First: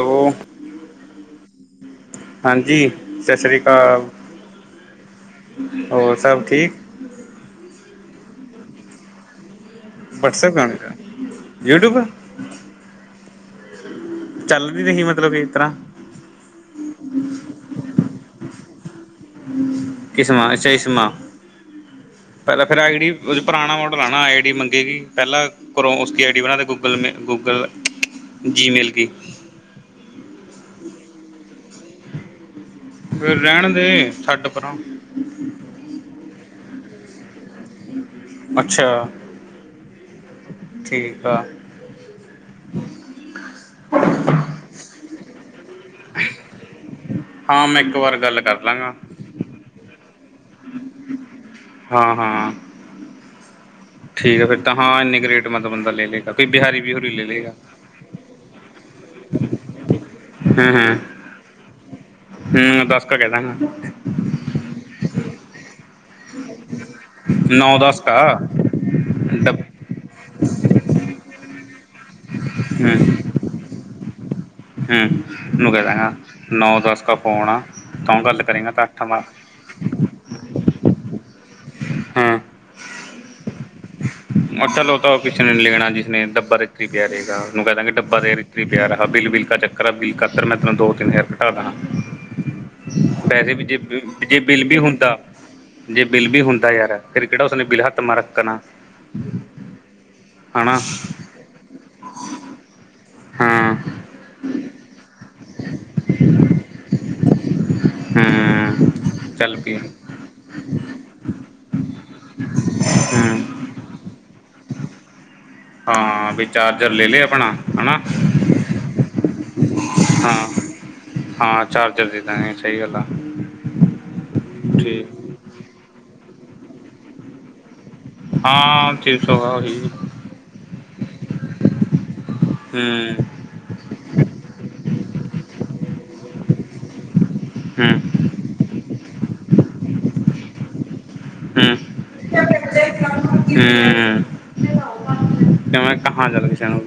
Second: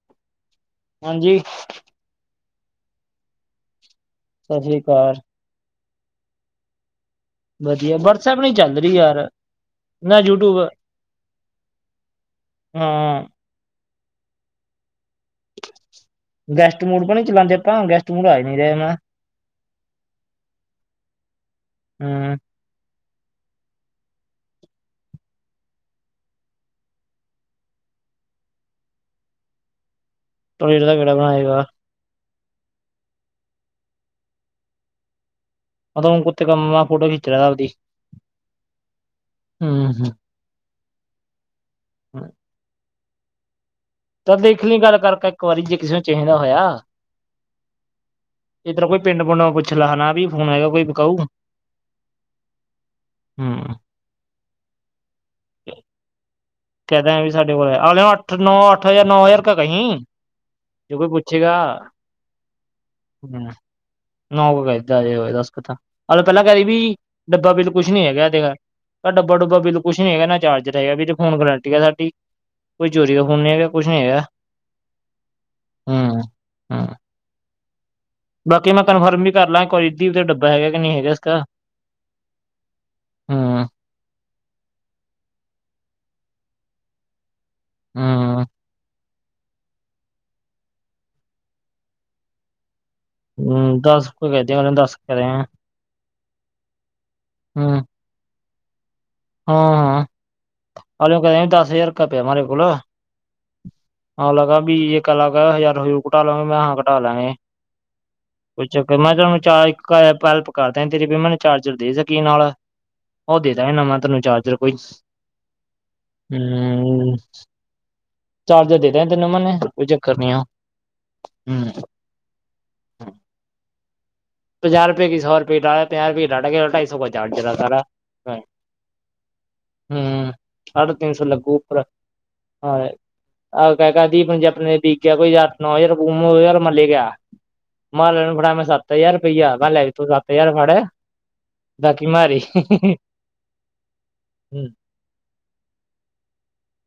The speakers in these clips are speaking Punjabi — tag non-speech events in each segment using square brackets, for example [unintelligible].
ਹੈਲੋ ਹਾਂਜੀ ਹਾਂਜੀ ਸਤਿ ਸ੍ਰੀ ਅਕਾਲ ਸਤਿ ਸ੍ਰੀ ਅਕਾਲ ਹੋਰ ਸਭ ਠੀਕ ਵਧੀਆ ਵਟਸਐਪ ਨਹੀਂ ਚੱਲ ਰਹੀ ਯਾਰ ਨਾ ਵਟਸਐਪ ਯੂਟਿਊਬ ਗਾਣੇ ਯੂਟਿਊਬ ਹਮ ਚੱਲਦੀ ਨਹੀਂ ਵੀ ਮਲਬ ਗੈਸਟ ਮੂਡ ਪੇ ਨੀ ਚਲਾਉਦੇ ਆਪਾਂ ਗੈਸਟ ਮੂਡ ਆਏ ਨਹੀਂਰੇ ਮ ਕਿਸਮਾਂ ਅੱ ਚਾਸ਼ਮਾਂ ਹਮ ਪਹਿਲਾਂ ਫੇਰ ਅਗੜ ਉਹ ਪੁਰਾਣਾ ਮਾਡਲ ਆਉਣਾ ਨਾ ਆਈ ਡੀ ਮੰਗੇਗੀ ਪਹਿਲਾਂ ਕਰੋਂ ਉਸੀ ਆਈ ਡੀ ਬਣਾ ਕੇ ਗੂਗਲ ਗੂਗਲ ਜੀਮੇਲ ਦੀ ੇ ਦਾ ਕਿਹੜਾ ਬਣਾਏਗਾ ਫਿਰ ਰਹਿਣ ਦੇ ਛੱਡ ਪਰਾ ਮ ਕੁੱਤੇ ਕੰਮ ਨਾਲ ਫੋਟੋ ਖਿੱਚ ਰਿਹਾ ਆਪਦੀ ਅੱਛਾ ਹਮ ਠੀਕ ਆ ਹਾਂ ।। ਤਾਂ ਦੇਖ ਲਈ ਗੱਲ ਕਰਕੇ ਇੱਕ ਵਾਰੀ ਜੇ ਕਿਸੇ ਨੂੰ ਚਾਹੀਦਾ ਹੋਇਆ, ਹਾਂ ਮੈਂ ਇੱਕ ਵਾਰ ਗੱਲ ਕਰ ਇਧਰ ਲਾਂਗਾ ਕੋਈ ਪਿੰਡ ਪੁੰਡ ਪੁੱਛ ਲੈ ਨਾ ਵੀ ਫੋਨ ਹੈਗਾ ਕੋਈ ਵਿਕਾਊ। ਹਾਂ ਹਾਂ ਹੂੰ। ਠੀਕ ਹੈ ਫਿਰ ਤਾਂ ਹਾਂ ਇੰਨੀ ਕੁ ਰੇਟ ਮਤਲਬ ਬੰਦਾ ਲੇ ਲੇਗਾ ਕੋਈ ਬਿਹਾਰੀ ਬਿਹੂਰੀ ਕਹਿਦਾਂਗੇ ਲੈ ਵੀ ਲਏਗਾ ਸਾਡੇ ਕੋਲ ਆਓ ਅੱਠ ਨੌ ਅੱਠ ਹਜ਼ਾਰ ਨੌ ਹਜ਼ਾਰ ਕਾ ਕਹੀ ਹੂੰ ਜੇ ਹੂੰ ਕੋਈ ਪੁੱਛੇਗਾ, ਹੂੰ ਦਸ ਕ ਕਹਿ ਹੂੰ ਦਾਂਗਾ ਨੌਂ ਕਾ ਕਹਿ ਦੀ ਦਸ ਕੁ ਤਾਂ ਆਹੋ ਪਹਿਲਾਂ ਕਹਿ ਦਈ ਵੀ ਡੱਬਾ ਬਿੱਲ ਨੌ ਕੁਛ ਦਸ ਨੀ ਹੈਗਾ, ਕਾ ਇਹਦੇ ਡੱਬਾ ਡੁੱਬਾ ਡੱਬ ਬਿਲ ਕੁਛ ਨੀ ਹੈਗਾ ਨਾ ਚਾਰਜਰ ਹੈਗਾ ਵੀਰ। ਹੁਣ ਗਰੰਟੀ ਆ ਸਾਡੀ। ਹੂੰ ਕੋਈ ਚੋਰੀ ਦਾ ਫੋਨ ਨੀ ਹੈਗਾ ਕੁਛ ਨੀ ਹੈਗਾ। ਹੂੰ ਮੈ ਨੂੰ ਕਹਿਦਾ ਗਾ ਹੂੰ ਨੌ ਹੂੰ ਦਸ ਕ ਫੋਨ ਆ ਤੋਂਹ ਗੱਲ ਕਰੇਗਾ ਬਾਕੀ ਤਾਂ ਮੈਂ ਅੱਠ ਕਨਫਰਮ ਵਾ। ਵੀ ਕਰ ਲਾਂ ਇੱਕ ਵਾਰੀ ਦੀਪ ਦਾ ਡੱਬਾ ਹੈਗਾ ਕਿ ਨਹੀਂ ਹੈਗਾ ਇਸਕਾ ਹਾਂ, ਹੂੰ ਮੈ ਚਲੋ ਤੋ ਉਹ ਕਿਸੇ ਨੇ ਲੈਣਾ ਜਿਸਨੇ ਡੱਬਾ ਤਾ ਇਥੀ ਪਿਆ ਰਹੇਗਾ। ਉਹਨੂੰ ਕਹਿਦਾ ਗੇ ਕਿ ਡੱਬਾ ਦੇ ਹੂੰ ਇੱਥੇ ਪਿਆ ਰ ਹਾਂ ਬਿੱਲ ਬਿੱਲਕਾ ਚੱਕਰ ਆ ਬਿੱਲ ਖਾਤਰ ਮੈਂ ਤੈਨੂੰ ਦੋ ਤਿੰਨ ਹਜਾਰ ਘਟਾ ਦਾ ਹਾਂ। ਪੈਸੇ ਵੀ ਜੇ ਹੂੰ ਦਸ ਕੁ ਜੇ ਕਹਿ ਦਿਆ ਬਿੱਲ ਉਹਨੇ ਵੀ ਦਸ ਕਹਿ ਹੁੰਦਾ ਜੇ ਬਿੱਲ ਵੀ ਹੁੰਦਾ ਯਾਰ ਫੇਰ ਕਿਹੜਾ ਉਸ ਨੇ ਬਿਲਹੱਤ ਮਾਰਕ ਕਰਾ। ਹਾਂ ਹਾਂ ਹਨਾ ਇਨੂ ਕਿਹਦੀ ਦਸ ਹਜ਼ਾਰ ਕੁ ਪਿਆ ਮਾਰੇ ਕੋਲ। ਹਾਂ ਅਗਲਾ ਕਹਿ ਵੀ ਇੱਕ ਲੱਖ ਹਜ਼ਾਰ ਹੁਜਾਰ ਘਟਾ ਲੋਂਗੇ ਮੈਂ ਕਿਹਾ ਹਾਂ ਘਟਾ ਲਾਂਗੇ ਕੋਈ ਹੂੰ ਚੱਕਰ ਨਹੀਂ ਮੈਂ ਕਿਹਾ ਚਲ ਮੈਂ ਚੱਲ ਚਾਰਜ ਪਈ ਹੂੰ ਇੱਕ ਹੈਲਪ ਕਰਦਾ ਤੇਰੀ ਵੀ ਮੈਨੂੰ ਚਾਰਜਰ ਦੇ ਸਕੀ ਨਾਲ ਉਹ ਦੇ ਦਾਗੇ ਨਵਾਂ। ਤੁਹਾਨੂੰ ਚਾਰਜਰ ਕੋ ਹਾਂ ਵੀ ਚਾਰਜਰ ਲੈ ਹੂੰ ਲਏ ਆਪਣਾ ਹਨਾ ਚਾਰਜਰ ਦੇ ਦਾਂਗੇ ਤੈਨੂੰ ਮਾਨੇ ਕੋਈ ਚੱਕਰ ਨੀ ਹਾਂ ਆ ਹੂੰ ਹਾਂ ਚਾਰਜਰ ਦੇ ਦਾਂਗੇ ਸਹੀ ਗੱਲ ਆ ਪੰਜਾਹ ਰੁਪਏ ਠੀਕ ਕੀ ਸੌ ਰੁਪਏ ਲਾਲਿਆ ਪੰਜਾਹ ਰੁਪਏ ਡਾਟਾ ਕੇਬਲ ਢਾਈ ਕਾ ਚਾਰਜ ਲਾਲਾ ਸਾਰਾ। ਹਾਂ। ਤਿੰਨ ਸੌ ਕਾ ਹੋ ਲਈ। ਹੂੰ ਸਾਢੇ ਤਿੰਨ ਸੌ ਲੱਗੂ ਉੱਪਰ। ਹੂੰ ਹਾਂਏ ਅ ਕ ਕਦੀ ਪ੍ਰਾਜੈਕਟ ਨੇ ਦੇਤੀ। ਕਿਆ ਕੋਈ ਅੱਠ ਨੌ ਹਜ਼ਾਰ ਗੁੰਮ ਹੋ ਗਿਆ ਯਾਰ ਮੰਨ ਲੇ ਗਾ। ਹੂੰ ਮਾਲੇ ਨੂੰ ਫੜਿਆ ਮੈਂ ਸੱਤ। ਸੱਤ ਹਜ਼ਾਰ ਰੁਪਈਆ ਮੈਂ ਕਿਹਾ ਲੈ ਤੂੰ ਸੱਤ ਹਜ਼ਾਰ ਫੜ ਹੂੰ ਬਾਕੀ ਮਾਰੇ। ਹੂੰ। ਹੂੰ ਤੇ ਮੈਂ ਕਿਹਾ ਚਲ ਕਿਸੇ ਨੂੰ।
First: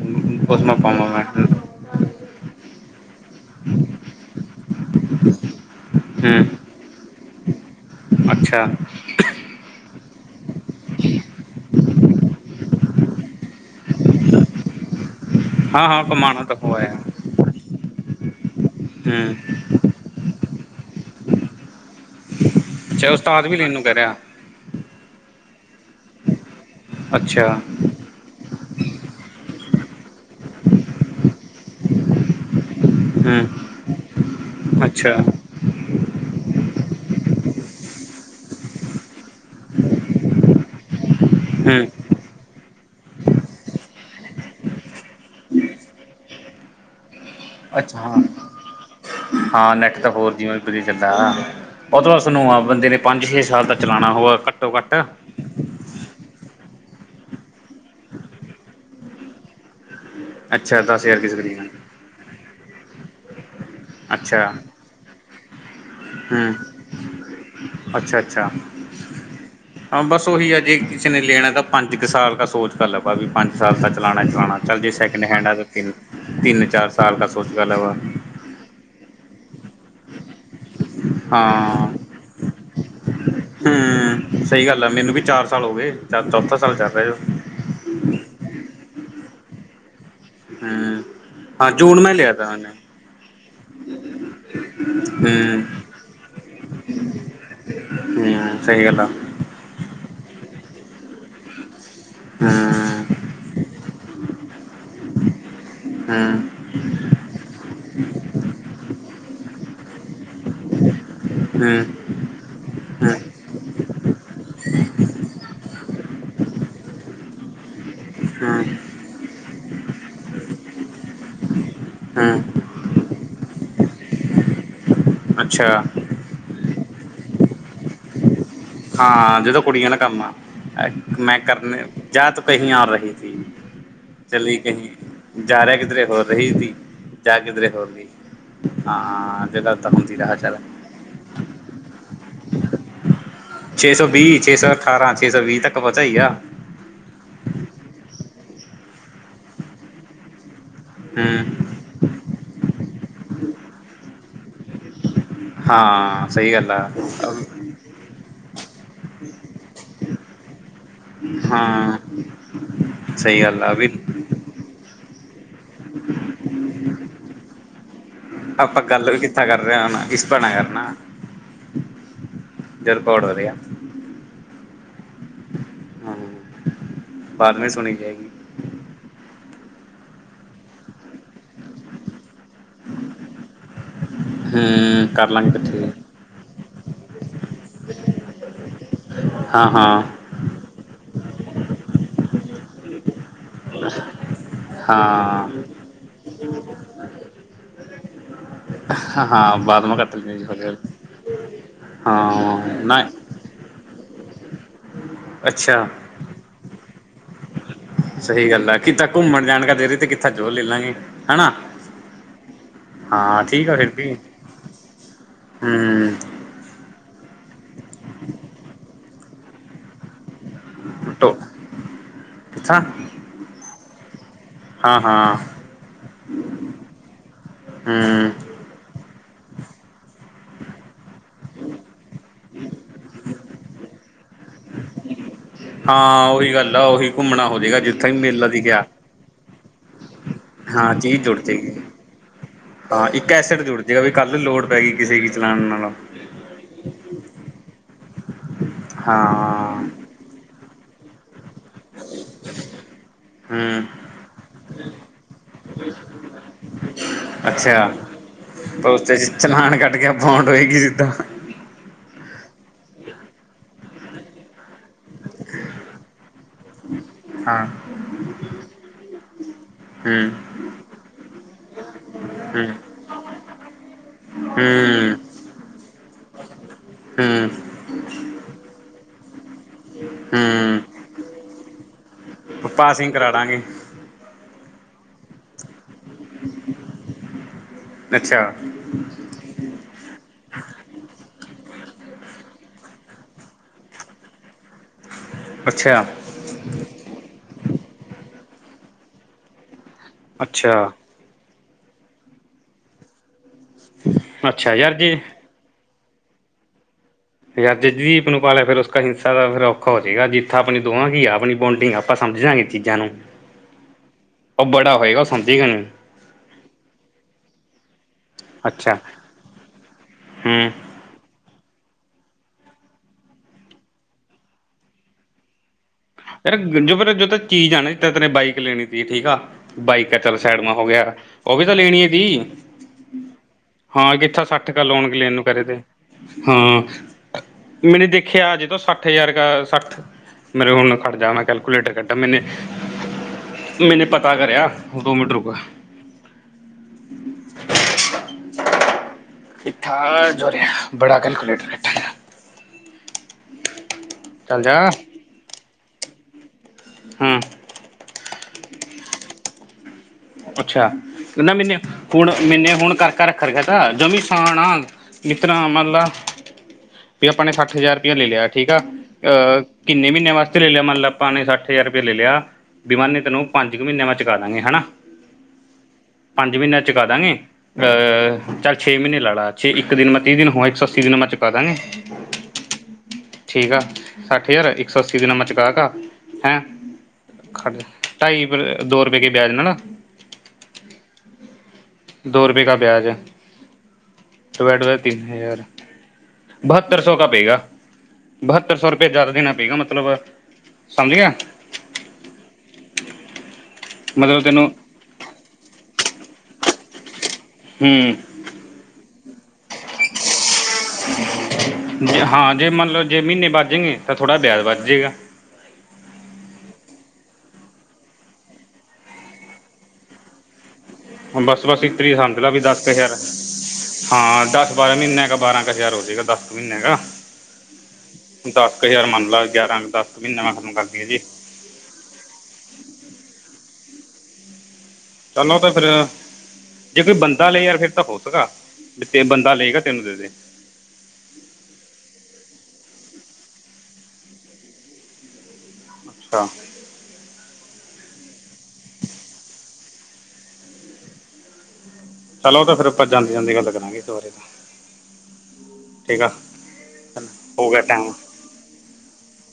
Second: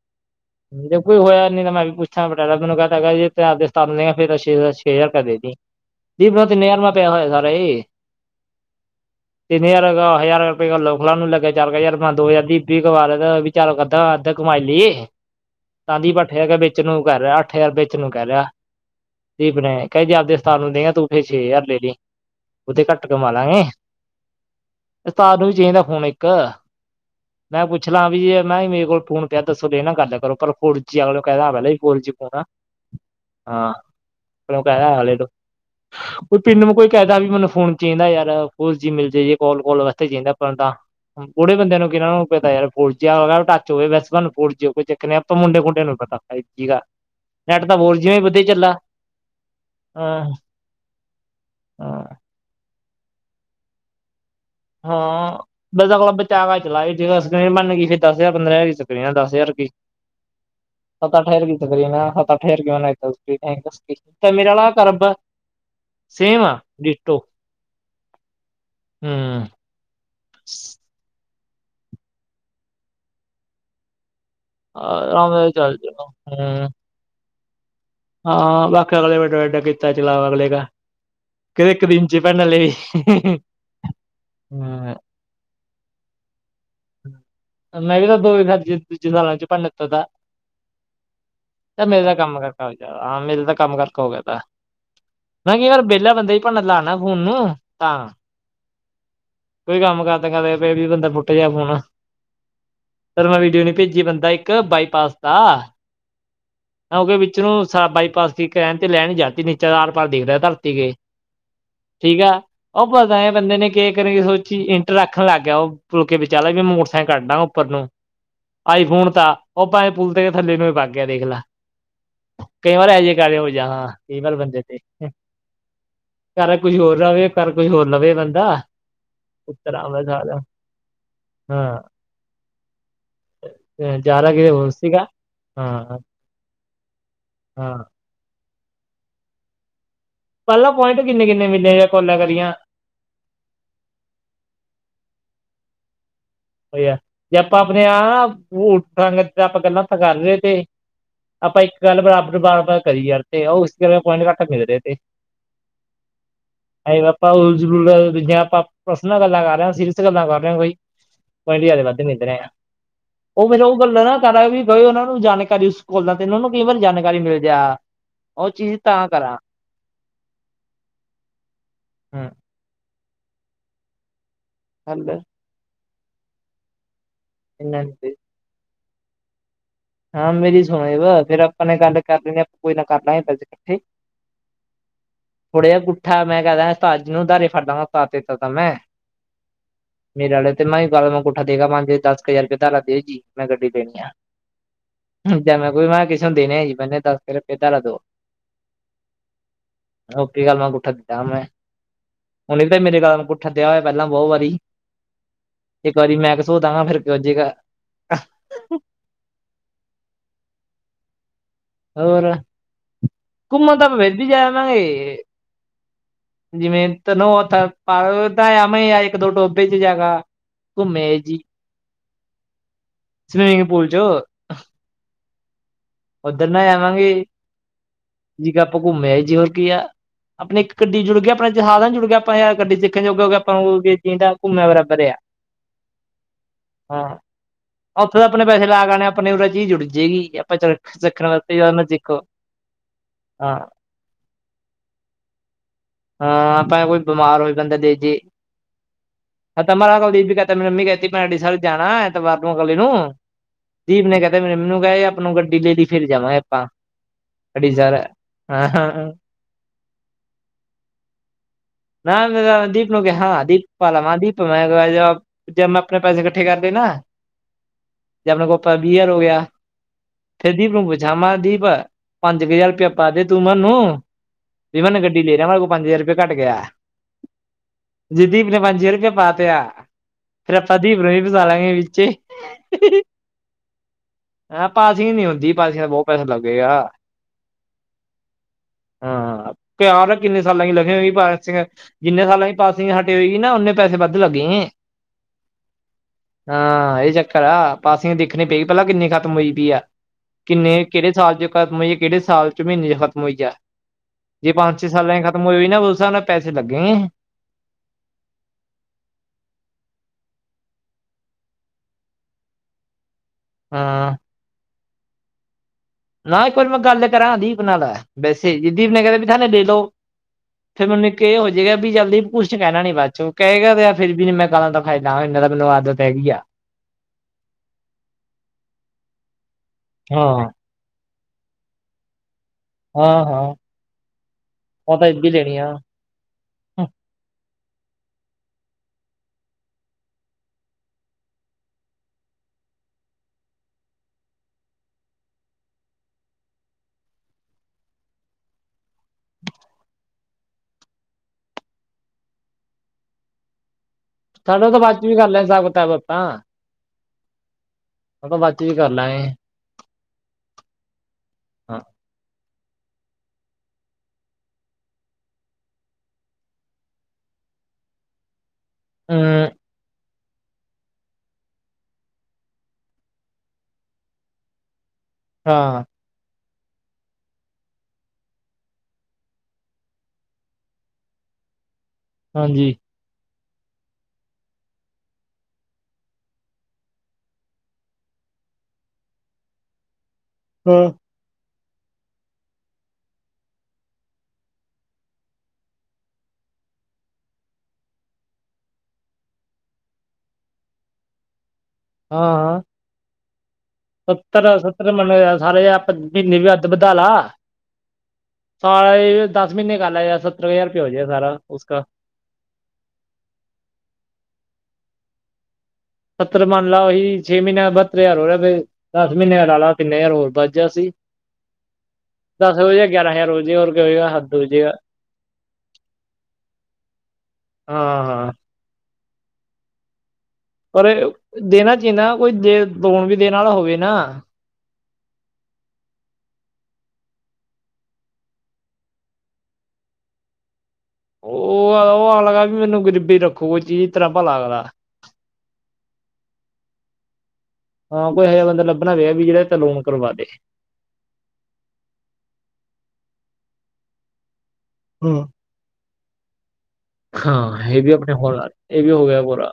ਉਸਮੇ ਜੇ ਪਾਵਾਂ ਕੋਈ ਹੂੰ ਹੋਇਆ ਨਹੀਂ ਮੈਂ ਤਾਂ ਵੀ ਪੁੱਛਾ ਬਟਾਲਾ ਕੋਲੋਂ। ਹੈਗਾ ਜੇ ਤਿਉਹਾਰ ਦੇ ਸਥਾਨੇ ਫਿਰ ਅਸੀ। ਹੇਅਰ ਕਰਦੇ ਨਹੀਂ ਹੀ ਬਗ ਨੇਅਰ ਬਕ। ਪਇਆ ਹੋਇਆ ਘਰੇ? ਅੱਛਾ। ਦਿੱਤਾ ਗਾ ਹਜ਼ਾਰ ਹਜ਼ਾਰ ਰੁਪਏ ਲੌਕ ਲੋਣ ਨੂੰ ਲੱਗਿਆ ਚਾਰ ਹਜ਼ਾਰ ਆਪਣਾ ਮੈਂ ਦੋ ਹਜ਼ਾਰ ਤੀਹ ਤੇ ਇੱਕੀ ਲਾ ਵੀ ਚੱਲ ਅੱਧਾ ਅੱਧ ਕਮਾਈ ਲਈਏ। ਹਾਂ ਹਾਂ ਤਾਜੀ ਪੱਠ ਘੁਮਾਣਾ ਤਾਂ ਹੈਂ ਹੋ ਵੇਚਣ ਆਇਆ ਨੂੰ ਕਹਿ ਰਿਹਾ ਅੱਠ ਹਜ਼ਾਰ ਵੇਚਣ ਨੂੰ ਕਹਿ ਰਿਹਾ ਹੂੰ ਦੀਪ ਨੇ ਕਹਿ ਕੇ ਆਪਦੇ। ਸਾਨੂੰ ਦੇਗਾ ਤੂੰ ਫੇਰ ਛੇ ਹਜ਼ਾਰ ਰੁਪਏ ਦੀ। ਉਹ ਤੇ ਘੱਟ ਅੱਛਾ ਕਮਾਵਾਂ ਉਸਤਾਦ ਵੀ ਲਾਗੇ ਲੈਣ ਨੂੰ ਕਹਿ ਰਿਹਾ ਅਸੀਂ ਤਾਂ ਆਪ ਵੀ। ਇਹ ਨਾ ਹੁਣ ਇੱਕ। ਅੱਛਾ ਮੈਂ ਪੁੱਛ ਲਾ ਵੀ ਔਰ ਨਾਹੀਂ ਮੇਰੇ ਕੋਲ ਫੋਨ ਪਿਆ। ਦੱਸੋ ਵੇ ਨਾਲ ਕਰ ਲਿਆ ਕਰੋ? ਭਰਪੂਰ ਚਾਵਲ। ਕਰਿਆ ਮੈਂ ਵੀ ਸੀ ਫੋਨ 'ਚ ਫੋਨ ਆ ਹੂੰ ਹਾਂ ਚਲ ਕਹਿੰਦਾ ਅੱਛਾ ਹਾਲੇ ਤੈਨੂੰ ਕੋਈ ਕਹਿੰਦਾ ਵੀ ਮੈਨੂੰ ਫੋਨ। ਜੇ ਨਾ ਯਾਰ ਕੋਲ ਜੀ ਮਿਲ ਜੇ ਕੌਲ ਕੌਲ ਵਾਸਤੇ ਚਾਹੀਦਾ ਆਪਾਂ ਨੂੰ ਤਾਂ। ਹੂੰ ਬੁੱਢੇ ਬੰਦਿਆ ਹੂੰ ਨੂੰ ਕਿਹੜਾ ਪਤਾ ਯਾਰ ਫੋਨ ਹੋਗਾ ਉਹ ਟੱਚ ਹੋਵੇ ਬਸ। ਨੂੰ ਫੋੜ ਜਾ ਆਪ ਮੁੰਡੇ ਕੁਡੇ ਨੂੰ ਪਤਾਗਾ, ਅੱਛਾ ਹਾਂ ਨੈਟ ਤਾਂ ਫੋਰ ਜੀ ਵਧੀਆ ਚਲਾ ਔ ਤੋ ਬਸ ਨਿਓ ਏ ਬੰਦੇ ਨੇ ਪੰਜ ਛੇ ਸਾਲ ਤ ਚਲਾਣਾ ਹੋਆ। ਹਾਂ ਬਾ ਕੁਲ ਬੱਚਾ ਕੇ ਚਲਵਾ, ਅ ਮਾਨੇ, ਫੇ ਦਸ ਹਜ਼ਾਰ ਪੰਦਰਾਂ ਹਜ਼ਾਰ ਚੱਕਣੇ ਆ ਦੱਸ। ਫੇਰ ਕੀ, ਅੱਛਾ ਦਸ ਸਤ ਹਜ਼ਾਰ ਅੱਠ ਦੀ ਹਜਾਰ ਸਕਰੀਨ ਇਕ ਤੋ ਲੇਨਾ ਸਤ ਅੱਠ ਹਜ਼ਾਰ ਇਕ ਤੋ ਲੇਨਾ, ਤਾਂ ਅੱਛਾ ਮੇਰਾ ਆ ਕਰਬ ਹੂੰ ਸੇਮ ਆ ਡੀਟੋ ਅੱਛਾ-ਅੱਛਾ ਹੂੰ, ਹਾਂ ਬਸ ਉਹੀ ਆ ਜੇ ਕਿਸੇ ਨੇ ਲੈਣਾ। ਤਾਂ ਪੰਜ ਕੁ ਸਾਲ ਕ ਸੋਚ ਕਰ ਲਮਾ ਵੀ ਪੰਜ ਸਾਲ ਦਾ ਚਲਾਣਾ ਚ ਜ ਸੈਕਿੰਡ ਹੈਂਡ ਆ ਤਾ ਤਿੰਨ ਚਾਰ ਸਾਲ ਕ ਕੁਸ ਗੱਲ ਹੈ ਵਾ, ਹਾਂ ਬਾਕੀ ਅਗਲੇ [unintelligible] ਤਾ ਚਲਾਓ ਅਗਲੇਗਾ ਕਿਦੇ ਇੱਕ ਹਾਂ ਦਿਨ ਚ ਭੈਣ ਲਈ ਵੀ, ਹੂੰ, ਸਹੀ ਗੱਲ ਆ ਮੈਨੂੰ ਵੀ ਚਾਰ ਸਾਲ ਹੋ ਗਏ ਚੌਥਾ ਸਾਲ ਚੱਲ ਰਿਹਾ ਮੈਂ ਵੀ ਤਾਂ ਦੋ ਵੀ, [unintelligible] ਹੂੰ ਹਾਂ ਚ ਜੂਨ ਮੇਰੇ ਮੈਂ ਦਾ ਲਿਆ ਕੰਮ ਤਾ ਕਰਕਾ ਮੈਨੇ ਹੋ ਜਾ ਹਾਂ ਮੇਰੇ ਤਾਂ ਕੰਮ ਕਰਕਾ ਹੋ ਗਿਆ ਤ ਮੈਂ ਹੂੰ-ਹੂੰ ਕਿਹਾ ਕੀ ਵਾਰ ਵਿਹਲਾ ਬੰਦਾ ਹੀ ਭਨ ਲਾ ਫੋਨ ਨੂੰ ਤਾਂ, ਸਹੀ ਗੱਲ ਐ, ਕੋਈ ਕੰਮ ਕਰਦੇ ਕਰਦੇ ਪ ਵੀ ਬੰਦਾ ਪੁੱਟ ਜੇ ਫੋਨ ਹੂੰ-ਹੂੰ-ਹੂੰ-ਹੂੰ-ਹੂੰ ਫ ਮੈਂ ਵੀਡੀਓ ਨੀ ਭੇਜੀ ਬੰਦਾ ਇੱਕ ਇੱਕ ਬਾਈਪਾਸ ਦਾ ਉਹਦੇ ਵਿੱਚ ਨੂੰ ਹੂੰ, ਬਾਈਪਾਸ ਕੀ ਰਹਿਣ ਤੇ ਲੈ ਨੀ ਜਾਤੀ ਨੀਚਾ ਆਰ ਪਾਰ ਦੇਖਦਾ ਧਰਤੀ ਕੇ ਹੂੰ, ਠੀਕ ਆ ਉਹ ਪਤਾ ਐ ਬੰਦੇ ਨੇ, ਸੋਚੀ ਇੰਟਰ ਰੱਖਣ ਲੱਗ ਗਿਆ ਉਹ ਪੁਲ ਕੇ ਵਿਚਾਲਾ ਵੀ ਮੋਟਰਸਾਈਕਲ ਕੱਢਣਾ ਉੱਪਰ ਨੂੰ ਆਈਫੋਨ ਤਾਂ ਉਹ ਭਾਵੇਂ ਪੁੁਲਦੇ ਕੇ ਥੱਲੇ ਨੂੰ ਵੀ ਪਾ, ਦੇਖ ਲਾ ਕਈ ਵਾਰ ਇਹ ਜਿਹੇ ਕਰਹੇ ਹੋ ਜਾ ਹਾਂ, ਇਹ ਵਾਰ ਬਣਦੇ ਤੇ, ਅੱਛਾ ਸਾਰਾ ਕੁਝ ਹੋਰ ਰਵੇ ਪਰ, ਕੋਈ ਹੋਰ ਲਵੇ ਬੰਦਾ, ਹਾਂ ਜਦੋਂ ਉਤਰਾਂ ਕੁੜੀਆਂ ਦਾ ਕੰਮ ਆ ਸਾਰਾ ਮੈਂ ਕਰਨੇ ਹਾਂ ਜਾ ਤ ਕਹੀ ਆ ਰਹੀ ਸੀ, ਜ਼ਿਆਦਾ ਕਿਤੇ ਚੱਲੀ ਹੋਰ ਕਹੀ ਸੀਗਾ ਜਾ ਹਾਂ ਰਿਹਾ, ਕਿਧਰੇ ਹੋਰ ਰਹੀ ਸੀ, ਜਾ ਕਿਧਰੇ ਹਾਂ ਹੋਰ ਰਹੀ। ਹਾਂਾਂ [unintelligible] ਪਹਿਲਾਂ ਪੁਆਇੰਟ ਕਿੰਨੇ ਕਿੰਨੇ ਮਿਲੇ ਕੋਲਾ ਕਰੀਆਂ ਛੇ ਸੌ ਵੀਹ, ਛੇ ਸੌ ਅਠਾਰਾਂ, ਛੇ ਸੌ ਵੀਹ ਤੱਕ ਪਹੁੰਚਾਈ ਆ। ੂੰਗ [unintelligible] ਤੇ ਆਪਾਂ ਗੱਲਾਂ ਥਾਂ ਕਰ ਰਹੇ ਤੇ ਆਪਾਂ ਹੂੰ ਇੱਕ ਗੱਲ ਬਰਾਬਰ ਬਾਰ ਬਾਰ ਕਰੀ ਯਾਰ ਤੇ ਓ ਇਸ ਕਰਕੇ ਪੁਆਇੰਟ ਘਟ ਮਿਲ ਰ ਤੇ ਹਾਂ ਸਹੀ ਗੱਲ ਆ ਅ ਆਪਾ ਉਲ ਜ਼ਲਾਲੁ ਜੇ ਆਪਾਂ ਪਰਸਨਲ ਗੱਲਾਂ ਕਰ ਰਹੇ ਹ ਗੱਲਾਂ ਕਰ ਰੇਆ ਕੋਈ। ਇੰਡੀਆ ਦੇ ਹਾਂ ਵੱਧ ਨਿੰਦ ਰਹੇ ਆ [unintelligible] ਸਹੀ ਉਹ ਫੇ ਆ ਉਹ ਵੀ ਗੱਲ ਨਾ ਕਰਦਾ ਵੀ ਗਏ ਉਹ ਜਾਣਕਾਰੀ ਉਸ ਕੋਲ ਦਾ ਤੇ ਇਹਨਾਂ ਨੂੰ ਕਈ ਵਾਰੀ ਜਾਣਕਾਰੀ ਮਿਲ ਜਾ। ਉਹ ਚੀਜ਼ ਆਪਾਂ ਤਾਂ ਗੱਲ ਵੀ ਕਰਾਂ ਕਿੱਥਾਂ ਕਰ ਰਹੇ ਹੁਣ ਇਸ ਪੈਣਾ ਕਰਨਾ। ਹੂੰ। ਰਿਕਾਰਡ ਹੋ ਰਿਆ। ਹਾਂਜੀ। ਹੂੰ। ਬਾਅਦ ਮੇ ਇਹਨਾਂ ਸੁਣੀ ਦੀ ਜਾਏਗੀ। ਹਾਂ ਮੇਰੀ ਸੁਣੀ ਵਾ ਫੇਰ ਅਪ ਆਪਾਂ ਨੇ ਗੱਲ ਕਰ ਲੈਂਦੇ ਹ ਆਪਾਂ ਕੋਈ ਨਾ ਕਰ ਲਾਂਗੇ ਇਕੱਠੇ ਹੂੰ ਕਰ ਲਾਂਗੇ ਥੋੜ੍ਹੇ ਜਿਹਾ ਇਕੱਠੇ ਗੁੱਠਾ ਮੈਂ ਕਹਿ ਦ ਤਾਜ ਨੂੰ ਦਾਰੇ ਖਡ ਤਾਂ ਤੇ ਤਾਂ ਤੈ ਮੈਂ ਹਾਂ ਹਾਂ ਮੇਰੇ ਆਲੇ ਤੇ ਮੈਂਹੀ ਗਲ ਮੈਂ ਕੁ ਆ ਦੇਗਾ ਮਨੇ ਦਸ ਕ ਹਜ਼ਾਰ ਰੁਪਏ ਦਾ ਲਾ ਦੇ ਜੀ। ਮੈਂ ਗੱਡੀ ਦੇਣੀ ਆ। ਹਾਂ। ਕਿਸ ਹੋਂ ਦੇ ਨੇ ਜੀ ਮੈਂਨੇ ਦਸ ਕਿ ਰੁਪਏ ਦਾਰਾ ਦਿਉ ਹਾਂ ਬਾਦ ਮ ਕਰਟ ਓਕੇ ਗੱਲ ਮੈਂ ਗੁੱਠਾ ਦਿੱਤਾ ਮੈਂ [unintelligible] ਹਾਂ ਉਹਨੇ ਤਾਂ ਮੇਰੇ ਨਹੀਂ ਗੱਲ ਨੂੰ ਗੁੱਠਾ ਦਿਆ ਹੋਇਆ ਪਹਿਲਾਂ ਬਹੁਤ ਵਾਰੀ ਇੱਕ ਵਾਰੀ ਮੈਂ ਸ ਤਾਂਗਾ ਫਿਰ ਜੀਗਾ [unintelligible] ਸਹੀ ਗੱਲ ਆ ਕਿੱਦਾਂ ਘੁੰਮਣ ਜਾਣ ਦੇ ਰਹੀ ਤੇ ਕਿੱਥਾਂ ਜੋ ਲੈ ਲਾਂਗੇ ਹੈਨਾ। ਹੋਰ। ਆ ਘੁੰਮਣ ਤਾਂ ਫਿਰ ਪਾ ਫੇਰ ਵੀ ਜਾ ਆਂਵਾਂਗੇ। ਹੂੰ ਜਿਵੇਂ ਤੈਨੂੰ ਓਥ ਪਾ ਤਾਂ ਐਵੇਂ ਆ ਇੱਕ ਦੋ ਟੋਭੇ ਚ ਜਾਗਾ। ਘੁੰਮ ਮੇ ਜੀ। ਪਿੱਛਾ ਸਵਿਮਿੰਗ ਪੂਲ ਚ ਹਾਂ ਹਾਂ। ਉਧਰ ਨਾ ਆਵਾਂਗੇ, ਹੂੰ ਜੀਕੇ ਆਪਾਂ ਘੁੰਮੇ ਅ ਹੋਰ ਕੀ ਆ ਆਪਣੀ ਇੱਕ ਗੱਡੀ ਜੁੜ ਗ ਆਪਣੇ ਜਹਾਜ ਅ ਜੁੜ ਗਏ ਆਪਾਂ ਯਾਰ ਗੱਡੀ ਸਿੱਖਣ ਜੋਗੇ ਹੋਗੇ ਆਪਾਂ ਹੋ ਗ ਜੀਦਾ ਘੁੰਮਿਆ ਬਰਾਬਰ ਆ। ਹਾਂ ਉਹੀ ਗੱਲ ਆ ਉਹੀ ਹਾਂ ਘੁੰਮਣਾ ਹੋਜੇਗਾ ਜਿੱਥੇ ਵੀ ਉੱਥੇ ਤਾਂ ਆਪਣੇ ਮੇਲਾ ਪੈਸੇ ਦੀਖਿਆ, ਲਾ ਗਣੇ ਆਪਣੇ ਉਰੇ ਚੀਜ਼ ਜੁੜ ਜਾਏਗੀ ਆਪਾਂ ਹਾਂ। ਹਾਂ ਚੀਜ਼ ਸਿੱਖਣ ਜੁੜ ਵਾਸਤੇ ਜੇਗੀ, ਜਾਂ ਨਾ ਸਿੱਖੋ ਹਾਂ ਇੱਕ ਹਾਂ ਐਸਿਡ ਜੁੜ ਜੇਗਾ ਵੀ ਕੱਲ ਲੋੜ ਪੈਗੀ ਕਿਸੇ ਕੀ ਚਲਾਣ ਨਾਲੋਂ। ਜੀ ਓ, ਤਾ ਹਾਂ ਮਾਰਾ ਕਲਦੀਪ ਵੀ ਕੈਰਤਾ ਮੇਰੀ ਮੰਮੀ ਕੇਰੀ ਭੈਣਡੀ ਸ ਜਾਣਾ ਐਤਵਾਰ ਨੂੰ ਅਗਲੇ ਨੂੰ, ਹੂੰ ਦੀਪ ਨੇ ਕਹਿ ਤਾਂ, ਮੇਰ ਮਮੀ ਕਹਿ ਆਪ ਨੂੰ ਗੱਡੀ ਫੇਰ ਜਾਵਾਗੇ, ਆਪਾ ਅੜੀ ਸਇਬ ਅੱਛਾ ਜ਼ਾਰ ਅਹਾ, ਉਸਤੇ ਚਲਾਨ ਕੱਟ ਕੇ ਬੌਂਡ ਹੋਏਗੀ ਸਿੱਧਾ ਨਾ ਮੇਰਾ ਦੀਪ ਨੂੰ ਕੇਹਾ ਪਲਾਮਾ ਦੀਪ ਮੈਂ ਜਅ ਮੈਂ ਆਪਣੇ ਪੈਸੇ ਕੱਠੇ ਕਰ ਲੇ ਨਾ, ਹਾਂ ਜਦ ਮੇਰੇ ਕੋਲ‌ ਪ ਵੀਹ- ਹਜ਼ਾਰ ਹੋ ਗਿਆ। ਹੂੰ ਫੇਰ ਦੀਪ ਨੂੰ ਪੁੱਛਾਂ ''ਮੈਂ ਦੀਪ। ਪੰਜ- ਕੁ ਹੂੰ ਹਜ਼ਾਰ ਰੁਪਇਆ ਪਾਦੇ ਤੂੰ ਮਾਨੂੰ ਵੀ ਮਾਨੇ ਹੂੰ ਗੱਡੀ ਲੈ ਰਿਆ ਮਾਰੇ ਕੋਲ ਪੰਜ- ਹਜ਼ਾਰ ਰੁਪਇਆ ਘੱਟ ਗਿਆ, ਹੂੰ ਜੇ ਦੀਪ ਨੇ ਪੰਜ ਹਜ਼ਾਰ ਰੁਪਆ ਪਾ ਤੇ, ਆ ਫਿਰ ਆਪਾਂ ਹੂੰ ਦੀਪ ਨੂੰ ਵੀ ਫਸਾਲਾਂਗੇ ਵਿੱਚੇ। ਪਾਸਿੰਗ ਕਰਾ ਦਾਂਗੇ ਆਪ ਪਾਸਿਂਗ ਨੀ ਹੁੰਦੀ ਪਾਸੀਆਂ ਤ ਬਹੁ ਪੈਸੇ ਲੱਗੇ ਗਾ, ਅੱਛਾ ਹਾਂ ਪਿਆਰ ਕਿੰਨੇ ਸਾਲਾਂ ਕ ਲਖੇਗੀ ਪਾਸਿਂਗ? ਜਿੰਨੇ ਸਾਲਾਂ ਦੀ ਪਾਸਿਂਗ ਹਟੇ ਹੋਈ ਗੀ, ਨਾ ਓਨੇ ਪੈਸੇ ਵੱਧ ਲੱਗੇਏ। ਹਾਂ ਇਹ ਚੱਕਰ ਆ ਪਾਸਿਗ ਦੇਖਣੀ ਪੇਗੀ ਪਲਾ ਕਿੰਨੀ ਖਤਮ ਹੋਈ? ਪੀਆ ਕਿੰਨੇ, ਕਿਹੜੇ ਸਾਲ'ਚ? ਖਤਮ ਹੋਈ ਕਿਹੜੇ ਸਾਲ'ਚ ਮਹੀਨੇ'ਚ ਖ਼ਤਮ ਹੋਈ ਆ? ਜੇ ਪੰਜ-ਛੇ ਸਾਲਾਂ'ਚ ਖਤਮ ਹੋਈ-ਹੋਈ ਨਾ ਬ ਸਾਅ ਨਾ ਪੈਸੇ ਲੱਗਗੇ। ਯਾਰ ਜੇ ਦੀਪ ਨੂੰ ਪਾਲਿਆ ਫਿਰ ਉਸ ਕਾ ਹਿੰਸਾ ਦਾ ਫਿਰ, ਔਖਾ ਹੋ ਜੇਗਾ ਜਿੱਥਾ ਆਪਣੀ ਦੋਹਾਂ ਕੀ ਆ ਆਪਣੀ ਬੋਂਡਿੰਗ ਆ, ਆਪਾਂ ਸਮਝਾਂਗੇ ਚੀਜ਼ਾਂ ਨੂੰ ਹਾਂ। ਉਹ ਬੜਾ ਹੋਏਗਾ ਉਹ ਸਮਝੇਗਾ ਨਾ ਨਾ ਇੱਕ ਵਾਰੀ ਮੈਂ ਗੱਲ ਕਰਾਂ ਦੀਪ ਨਾਲ। ਵੈਸੇ ਜ ਦੀਪ ਅੱਛਾ ਨੇ ਕਹਿ ਵੀ ਥਾਨੇ ਲੈਲੋ ਹੂੰ ਫਿਰ, ਮੈਨੇ ਇੱਕ ਇਹ ਹੋ ਜਾਏਗਾ ਵੀ ਜਲਦੀਪ ਕੁੱਛ ਕਹਿਣਾ ਨੀ ਬਾਦ ਚੋ ਕਹਿਗਾ ਤੇ ਆ ਫੇਰ ਵੀ ਮੈਂ ਗਾਲਾਂ ਤਾਂ ਖਾਈ ਲਾਗਾ ਇੰਨਾ ਤਾ ਮੈਨੂੰ ਆਦਤ ਹੈਗੀ ਆ ਯਾਰ ਜੋ ਪਰ ਜੋ ਤਾ ਚੀਜ਼ ਆ ਨਾ, ਜੀਤਰਾ ਤੇਨੇ ਬਾਈਕ ਲੈਣੀ ਤੀ ਠੀਕ ਆਲ ਬਾਈਕ ਆ ਹਾਂ ਚੱਲ ਸਾਈਡ ਮਾ ਹੋ ਗਿਆ ਉਹ ਵੀ ਤਾਂ ਲੈਣੀ ਹੈ ਫ ਹਾਂ ਹਾਂ ਹਾਂ ਕਿੱਥਾ ਸੱਠ ਕ ਉਹ ਤਾਂ ਲਾਉਣ ਏਦਾਂ ਹੀ ਗਲੇਨੂੰ ਲੈਣੀ ਕਰੇ ਆ ਤੇ ਹਾਂ ਮੈਨੇ ਦੇਖਿਆ ਜਦੋਂ ਸੱਠ ਅੱਠੇ ਹਜ਼ਾਰ ਕ ਸੱਠਤ ਮਤਰੇ ਹੁਣ ਖੜ ਜਾ ਮੈਂ ਕੈਲਕੂਲੇਟਰ ਕੱਢਾ ਮੈਨੇ ਮੈਨੇ ਪਤਾ ਕਰਿਆ ਦੋ ਮੀਟੰ ਰੁਕ ਠਾ [inaudible] ਬੜਾ ਕੈਲਕੂਲੇਟਰ ਰੱਖ ਸਾਡੇ ਤਾਂ ਬਾਅਦ ਚ ਵੀ ਕਰ ਲੈ ਸਗ ਤਾਂਾਂ [inaudible] ਹੂੰ ਬਾਚ ਵੀ ਕਰ ਲਾਗੇ ਅੱਛਾਹਿੰ ਨਾ ਮੈਨੇ ਹੁਣ [unintelligible] ਮੈਨੇ ਹੁਣ ਕਰਕਾ ਰੱਖਰ ਗਿਆ ਤਾ ਜੋ ਵੀ ਸਾਨ ਆ ਮਿੱਤਰ ਮੰਨਾ ਵੀ ਆਪਾਂ ਨੇ ਸੱਠ ਹਜ਼ਾਰ ਰੁਪਇਆ ਲੈ ਲਿਆ ਠੀਕ ਆ ਹਮ ਅਹ ਕਿੰਨੇ ਮਹੀਨੇ ਵਾਸਤੇ ਲੈ ਲਿਆ ਮੰਨਲਬ ਆਪਾਂ ਨੇ ਸੱਠ ਹਜ਼ਾਰ ਰੁਪਆ ਲਿਆ ਬਿਮਾਨੇ ਤੈਨੂੰ ਪੰਜ ਕੁ ਮਹੀਨਿਆਂ ਵ ਚੁਕਾ ਦਾਂਗੇ ਹਨਾ ਹਾਂ ਪੰਜ ਮਹੀਨਾੇ ਚੁਕਾ ਦਾਂਗੇ ਅਹ ਚੱਲ ਛੇ ਮਹੀਨੇ ਲਾ ਲਾ ਛੇ ਇੱਕ ਦਿਨ ਮੈਂ ਤੀਹ ਦਿਨ ਹੋਇ ਇੱਕ ਸੌ ਅੱਸੀ ਦਿਨ ਮੈਂ ਚੁਕਾ ਦਾਂਗੇ ਹਾਂਜੀ ਠੀਕ ਆ ਸੱਠ ਹਜ਼ਾਰ ਇੱਕ ਸੌ ਅੱਸੀ ਦੇ ਨ ਮਾਂ ਚਕਾ ਕੇ ਆ ਹੈਂ ਢਾਈ ਦੋ ਰੁਪਏ ਕੇ ਬਆਜ ਨਾਲ ਨਾ ਹਾਂ ਦੋ ਰੁਪਏ ਕਾ ਪਿਆਜ ਟਮੈਟੋ ਤਿੰਨ ਹਜ਼ਾਰ ਬਹੱਤਰ ਸੌ ਕਾ ਪਏਗਾ ਬਹੱਤਰ ਸੌ ਰੁਪਏ ਜਿਆਦਾ ਦੇਣਾ ਪਏਗਾ ਮਤਲਬ ਸਮਝ ਗਿਆ ਹਾਂ, ਹਾਂ। ਮਤਲਬ ਸਤਰਾ ਤੈਨੂੰ ਸਤਰ ਮਨ ਸਾਰੇ ਮਹੀਨੇ ਵੀ ਅੱਧ ਵਧਾ ਲਾ ਹੂੰ ਸਾਰੇ ਦਸ ਮਹੀਨੇ ਕਰ ਲੈ ਯਾਰ ਸੱਤਰ ਹਜ਼ਾਰ ਰੁਪਇਆ ਹੋ ਜਾਏਗਾ ਸਾਰਾ ਉਸਕਾ ਜੇ ਹਾਂ ਜੇ ਮੰਨਲਓ ਜੇ ਮਹੀਨੇ ਵੱਧ ਜਾਣਗੇ ਤਾਂ ਥੋੜਾ ਬਿਆਜ ਵੱਧ ਜੇਗਾ ਸੱਤਰ ਮੰਨ ਲਾ ਉਹੀ ਛੇ ਮਹੀਨਿਆਂ ਦਾ ਬਹੱਤਰ ਹਜ਼ਾਰ ਹੋਹਾ ਦਸ ਮਹੀਨਿਆਂ ਦਾ ਲਾ ਲਾ ਤਿੰਨੇ ਹਜ਼ਾਰ ਹੋਰ ਵੱਧ ਜਾ ਸੀ। ਬਸ ਬਸ ਏਤ੍ਰਾਂ ਹੀ ਸਮਝ ਲਾ ਵੀ ਦਸ ਕ ਹਜ਼ਾਰ। ਹਾਂ, ਦਸ ਬਾਰਾਂ ਮਹੀਨਿਆਂ ਕਾ ਬਾਰਾਂ ਕ ਹਜ਼ਾਰ ਹੋ ਜੇਗਾ ਦਸ ਕ ਮਹੀਨਿਆਂ ਕਾ। ਹਾਂ-ਹਾਂ ਦਸ ਕ ਇੱਕ ਹਜ਼ਾਰ ਮੰਨ ਲਾ ਗਿਆਰਾਂ ਕ ਦਸ ਕੁ ਮਹੀਨੇ ਮੈਂ ਖਤਮ ਕਰ ਪਰ ਏ ਦਈਏ ਜੀ ਦੇਣਾ ਚਈਂਦਾ ਨਾ, ਕੋਈ ਦੇ ਲੋਣ ਵੀ ਦੇਣ ਵਾਲਾ ਹੋਵੇ। ਨਾ ਚਲ ਓ ਤੇ ਫੇਰ, ਜੇ ਕੋਈ ਬੰਦਾ ਲਏ ਯਾਰ ਫਿਰ ਤਾਂ ਹੋ ਸਕਾ। ਵੀ ਬੰਦਾ ਲਏਗਾ ਤੈਨੂੰ ਦੇ ਦੇ ਓ-ਅ-ਓ ਆ ਲਗਾ ਵੀ ਮੈਨੂੰ ਗ਼ਰੀਬੀ ਰੱਖੋ ਕੋਈ ਚੀਜ਼ ਤੇਰਾ ਭਲਾ ਕਰਾ ਅੱਛਾ। ਹਾਂ, ਕੋਈ ਇਹੋ ਜਿਹਾ ਬੰਦਾ ਲੱਭਣਾ ਪਏਗਾ, ਵੀ ਜਿਹੜਾ ਏਹ ਤੇ ਲੋਨ ਕਰਵਾ ਦੇ। ਚਲ ਉਹ ਤਾਂ ਫੇਰ ਆਪਾਂ ਜਾਂਦੇ ਜਾਂਦੇ ਗੱਲ ਕਰਾਂਗੇ ਇਸ ਵਾਰੇ। ਹਮ। ਠੀਕ ਆ। ਹਾਂ ਹੋ ਗਿਆ ਇਹ ਵੀ ਟਾਈਮ ਆਪਣੇ ਹੋਣਾ। ਇਹ ਵੀ ਹੋ ਗਿਆ ਪੂਰਾ।